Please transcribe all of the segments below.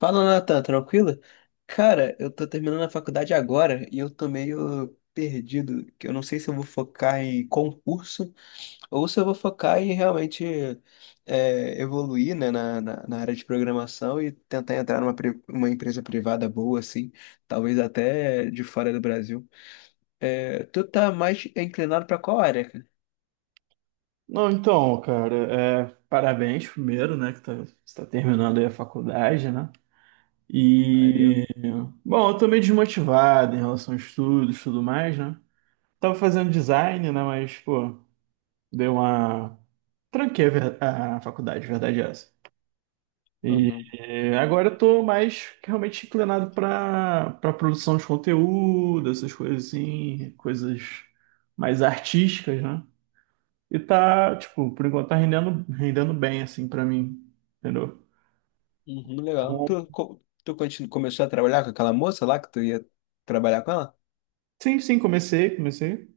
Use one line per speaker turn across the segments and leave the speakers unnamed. Fala, Natan, tranquilo? Cara, eu tô terminando a faculdade agora e eu tô meio perdido, que eu não sei se eu vou focar em concurso ou se eu vou focar em realmente evoluir, né, na área de programação e tentar entrar uma empresa privada boa, assim, talvez até de fora do Brasil. É, tu tá mais inclinado pra qual área, cara?
Não, então, cara, parabéns primeiro, né, você tá terminando aí a faculdade, né?
Valeu.
E, bom, eu tô meio desmotivado em relação a estudos e tudo mais, né? Tava fazendo design, né, mas, pô, deu uma ...tranquei a faculdade, verdade é essa. E
Uhum.
agora eu tô mais realmente inclinado pra produção de conteúdo, essas coisas assim, coisas mais artísticas, né? E tá, tipo, por enquanto tá rendendo, rendendo bem, assim, pra mim. Entendeu?
Uhum, legal.
Então,
Tu, co- tu continu- começou a trabalhar com aquela moça lá que tu ia trabalhar com ela?
sim, sim, comecei, comecei.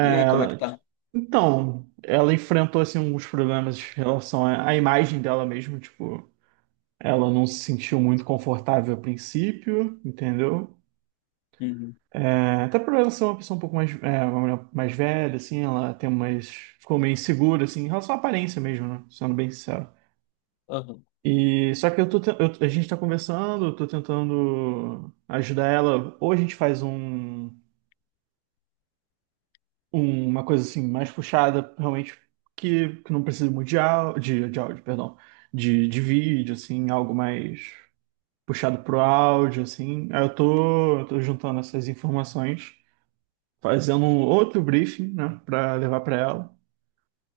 E aí, como é que
ela-
tá?
então, ela enfrentou, assim, alguns problemas em relação à imagem dela mesmo, tipo, ela não se sentiu muito confortável a princípio, entendeu?
Uhum.
É, até por ela ser uma pessoa um pouco mais, é, uma mulher mais velha, assim, ela tem umas, ficou meio insegura, assim, em relação à aparência mesmo, né? Sendo bem sincero.
Aham.
E só que eu tô, te- eu- a gente tá conversando, eu tô tentando ajudar ela. Ou a gente faz uma coisa assim mais puxada, realmente que não precisa muito de, áudio, de áudio, perdão, de vídeo, assim, algo mais puxado pro áudio, assim. Aí eu tô juntando essas informações, fazendo um outro briefing, né, para levar para ela.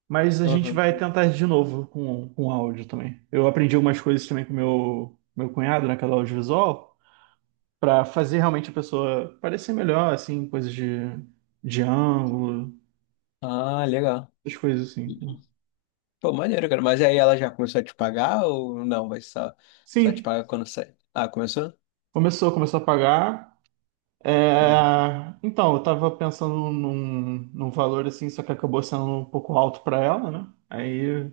Mas a gente
Aham.
vai tentar de novo com áudio também. Eu aprendi algumas coisas também com meu cunhado naquela audiovisual. Pra fazer realmente a pessoa parecer melhor, assim, coisas de ângulo,
Ah, legal.
essas coisas assim.
Pô, maneiro, cara. Mas aí ela já começou a te pagar ou não? Vai só, só te
Sim,
pagar quando sai? Ah, começou?
começou, começou a pagar. É,
Uhum.
então, eu tava pensando num, num valor assim, só que acabou sendo um pouco alto pra ela, né? Aí,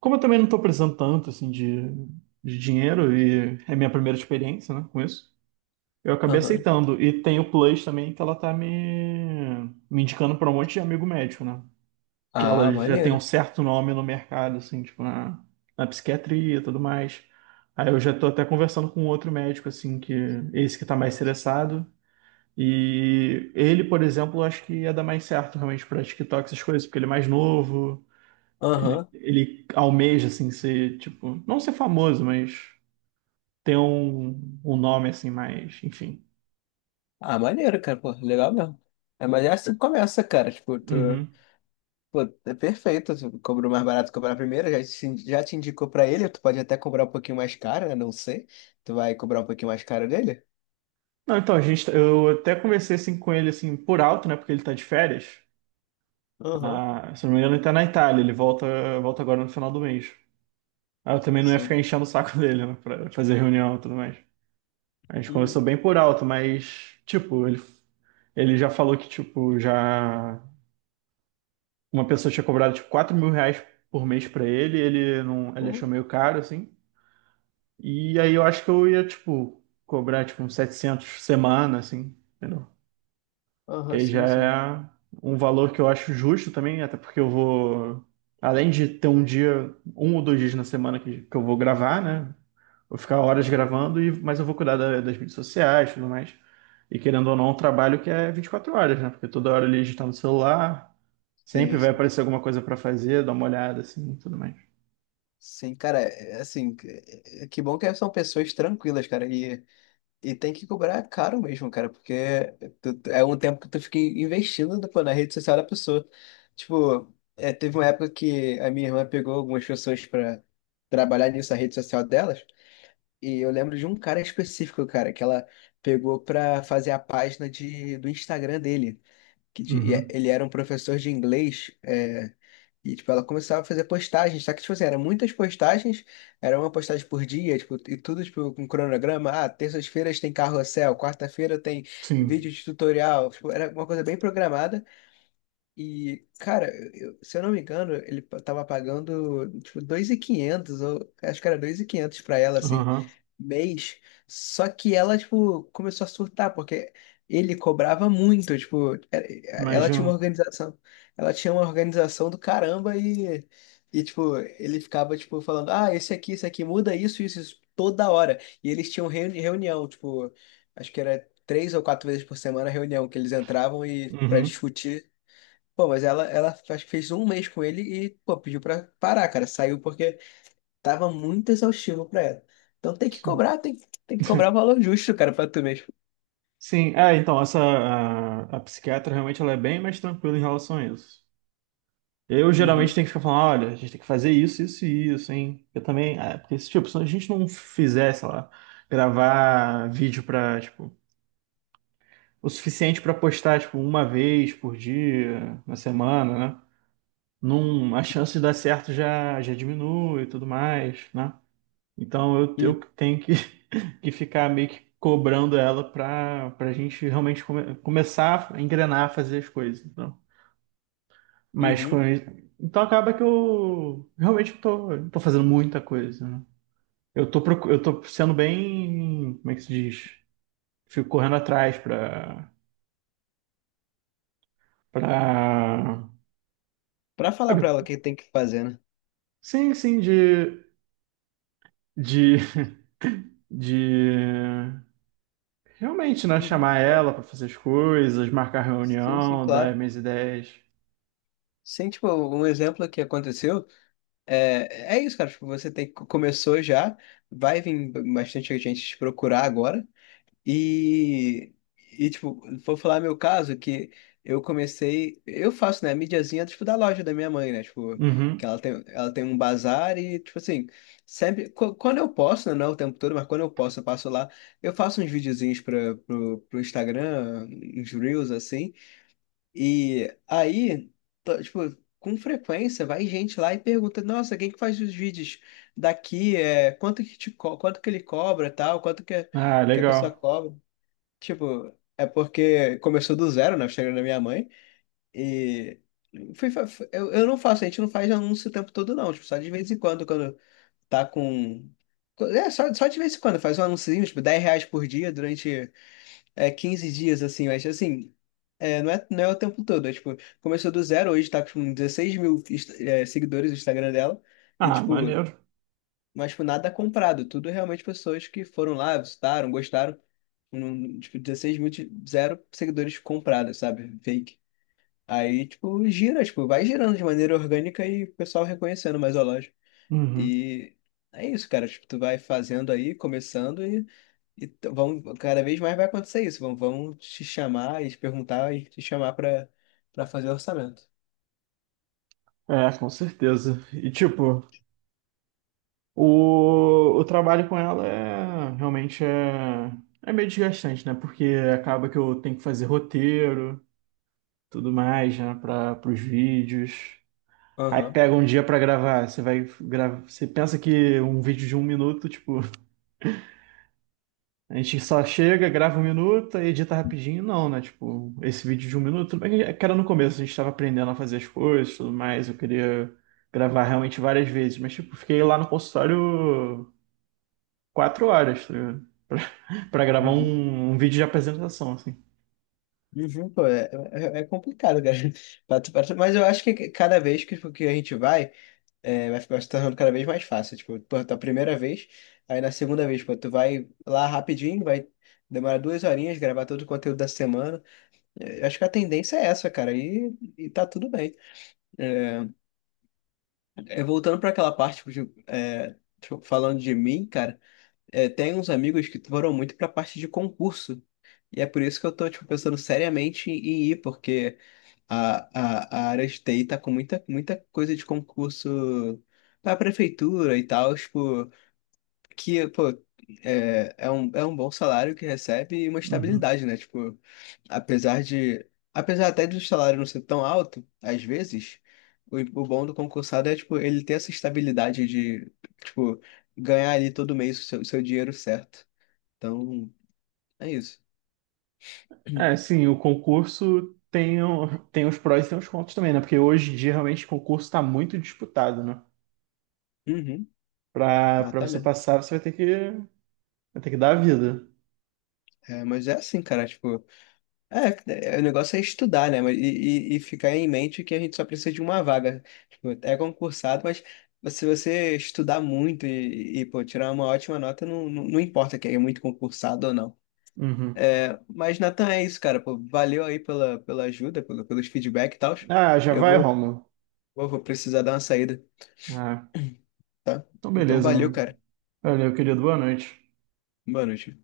como eu também não tô precisando tanto, assim, de dinheiro e é minha primeira experiência, né, com isso, eu acabei
Aham.
aceitando. E tem o Plus também, que ela tá me, me indicando pra um monte de amigo médico, né? Que
Ah,
ela já tem um
maneiro.
certo nome no mercado, assim, tipo, na, na psiquiatria e tudo mais. Aí eu já tô até conversando com outro médico, assim, que esse que tá mais interessado. E ele, por exemplo, eu acho que ia dar mais certo realmente pra TikTok, essas coisas, porque ele é mais novo,
Aham.
ele almeja, assim, ser, tipo, não ser famoso, mas ter um, um nome, assim, mais, enfim.
Ah, maneiro, cara. Pô, legal mesmo. É, mas é assim que começa, cara. Tipo, tu.
Uhum.
Pô, é perfeito. Tu cobrou mais barato, cobrar primeiro. Já te indicou pra ele. Tu pode até cobrar um pouquinho mais caro, né? Não sei. Tu vai cobrar um pouquinho mais caro dele?
Não, então, a gente, eu até conversei, assim, com ele, assim, por alto, né, porque ele tá de férias.
Aham.
Ah, se não me engano, ele tá na Itália. Ele volta, volta agora no final do mês. Ah, eu também não ia ficar
Sim.
enchendo o saco dele, né, pra fazer reunião e tudo mais. A gente conversou
Uhum.
bem por alto, mas, tipo, ele já falou que, tipo, já uma pessoa tinha cobrado, tipo, R$ 4.000 por mês pra ele. Ele não, ele
Pô,
achou meio caro, assim. E aí eu acho que eu ia, tipo, cobrar, tipo, uns 700 semana, assim. Entendeu? Que
aham,
aí já
sim, sim.
é um valor que eu acho justo também, até porque eu vou, além de ter um dia, um ou dois dias na semana que eu vou gravar, né? Vou ficar horas gravando, e, mas eu vou cuidar da- das mídias sociais e tudo mais. E querendo ou não, é um trabalho que é 24 horas, né? Porque toda hora ele está no celular, sempre
Sim,
vai
sim.
aparecer alguma coisa para fazer, dar uma olhada assim e tudo mais.
Sim, cara, é assim, que bom que são pessoas tranquilas, cara, e tem que cobrar caro mesmo, cara, porque é um tempo que tu fica investindo, pô, na rede social da pessoa. Tipo, teve uma época que a minha irmã pegou algumas pessoas pra trabalhar nisso, na rede social delas, e eu lembro de um cara específico, cara, que ela pegou pra fazer a página do Instagram dele que de- e é,
Uhum.
ele era um professor de inglês, é, e tipo, ela começava a fazer postagens, só que tipo assim, eram muitas postagens, era uma postagem por dia, tipo, e tudo tipo com cronograma, ah, terças-feiras tem carrossel, quarta-feira tem vídeo
Sim.
de tutorial, tipo, era uma coisa bem programada, e cara, se eu não me engano, tava pagando tipo 2.500 ou acho que era 2.500 pra ela, assim,
Aham.
mês. Só que ela, tipo, começou a surtar, porque ele cobrava muito, tipo,
Mas,
ela
já
tinha uma organização, ela tinha uma organização do caramba e tipo, ele ficava, tipo, falando, ah, esse aqui, muda isso, isso, isso, toda hora. E eles tinham reunião, tipo, acho que era três ou quatro vezes por semana a reunião que eles entravam e para
uhum.
discutir. Pô, mas ela acho que fez um mês com ele e, pô, pediu pra parar, cara. Saiu porque tava muito exaustivo pra ela. Então tem que
Sim.
cobrar, tem que cobrar o valor justo, cara, pra tu mesmo.
sim, é, então, essa, a psiquiatra realmente ela é bem mais tranquila em relação a isso. Eu geralmente
Uhum,
tenho que ficar falando, olha, a gente tem que fazer isso, isso e isso, hein? Eu também, é, porque se, tipo, se a gente não fizer, sei lá, gravar vídeo pra, tipo, o suficiente pra postar, tipo, uma vez por dia, na semana, né? Num, a chance de dar certo já, já diminui e tudo mais, né? Então eu
uhum,
tenho que, que ficar meio que cobrando ela pra gente realmente começar a engrenar, a fazer as coisas. Mas com...
uhum.
Então acaba que eu realmente tô, não tô fazendo muita coisa, né? Eu tô sendo bem, como é que se diz? Fico correndo atrás pra...
Pra falar pra
sabe?
ela o que tem que fazer, né?
Sim, sim, de, de realmente, né?
Uhum,
Chamar
é.
ela pra fazer as coisas, marcar
Sim, sim,
reunião, dar
claro.
minhas ideias.
Sim, tipo, um exemplo que aconteceu é, é isso, cara. Tipo, você tem, começou já, vai vir bastante gente te procurar agora. E, e tipo, vou falar meu caso, que eu comecei, eu faço, né, mídiazinha, tipo, da loja da minha mãe, né, tipo, que
Uhum.
ela tem um bazar e, tipo assim, sempre, quando eu posso, né, não é o tempo todo, mas quando eu posso, eu passo lá, eu faço uns videozinhos pro Instagram, uns Reels, assim, e aí, tipo, com frequência vai gente lá e pergunta, nossa, quem que faz os vídeos daqui, é, quanto que ele cobra, tal,
Ah,
que a pessoa
legal.
cobra. Tipo, é porque começou do zero, né? O Instagram da minha mãe. E fui, fa- fu- eu não faço, a gente não faz anúncio o tempo todo, não. Tipo, só de vez em quando, quando tá com. É, só de vez em quando, faz um anúncio, tipo, R$ 10 por dia durante 15 dias, assim, mas assim, é, não é o tempo todo. É, tipo, começou do zero, hoje tá com 16 mil seguidores no Instagram dela. E,
Ah,
tipo,
maneiro.
mas, tipo, nada comprado. Tudo realmente pessoas que foram lá, visitaram, gostaram. Tipo, 16 mil, zero seguidores comprados, sabe? Fake. Aí, tipo, gira, tipo, vai girando de maneira orgânica e o pessoal reconhecendo mais a loja.
Uhum.
E é isso, cara. Tipo, tu vai fazendo aí, começando e, vão, cada vez mais vai acontecer isso. Vão te chamar e te perguntar e te chamar pra, pra fazer orçamento.
É, com certeza. E tipo, o trabalho com ela é realmente é meio desgastante, né? Porque acaba que eu tenho que fazer roteiro, tudo mais, né? Para os vídeos. Aí
Aham.
pega um dia para gravar. Você vai gravar. Você pensa que um vídeo de um minuto, tipo, a gente só chega, grava um minuto, aí edita rapidinho. Não, né? Tipo, esse vídeo de um minuto, tudo bem que era no começo, a gente estava aprendendo a fazer as coisas, tudo mais. Eu queria gravar realmente várias vezes, mas tipo, fiquei lá no consultório 4 horas, tá ligado? Para gravar um, um vídeo de apresentação, assim.
Uhum, pô, é complicado, cara. Mas eu acho que cada vez que, tipo, que a gente vai, é, vai ficar se tornando cada vez mais fácil. Tipo, pô, a primeira vez, aí na segunda vez, pô, tu vai lá rapidinho, vai demorar duas horinhas, gravar todo o conteúdo da semana. É, eu acho que a tendência é essa, cara, e tá tudo bem. É, voltando pra aquela parte, tipo, de, é, tipo, falando de mim, cara, é, tem uns amigos que foram muito pra parte de concurso. E é por isso que eu tô, tipo, pensando seriamente em ir, porque. A, a área de TI tá com muita coisa de concurso pra prefeitura e tal, tipo, que, pô, é um bom salário que recebe e uma
Uhum.
estabilidade, né? Tipo, apesar de, apesar até do salário não ser tão alto, às vezes, o bom do concursado é, tipo, ele ter essa estabilidade de, tipo, ganhar ali todo mês o seu dinheiro certo. Então, é isso.
É, sim, o concurso tem, o- tem os prós e tem os contras também, né? Porque hoje em dia, realmente, o concurso está muito disputado, né?
Uhum,
Para
ah,
para
tá
você
mesmo.
passar, você vai ter que dar a vida.
É, mas é assim, cara, tipo. O negócio é estudar, né? Mas- e ficar em mente que a gente só precisa de uma vaga. Tipo, é concursado, mas se você estudar muito pô, tirar uma ótima nota, não importa que é muito concursado ou não.
Uhum.
É, mas, Nathan, é isso, cara. Pô, valeu aí pela, pela ajuda, pelo, pelos feedback e tal.
Ah, já
Eu
vai,
vou,
Romulo?
vou precisar dar uma saída,
Ah,
tá?
então
Então,
beleza,
valeu,
meu.
cara.
Valeu, querido. Boa noite.
Boa noite.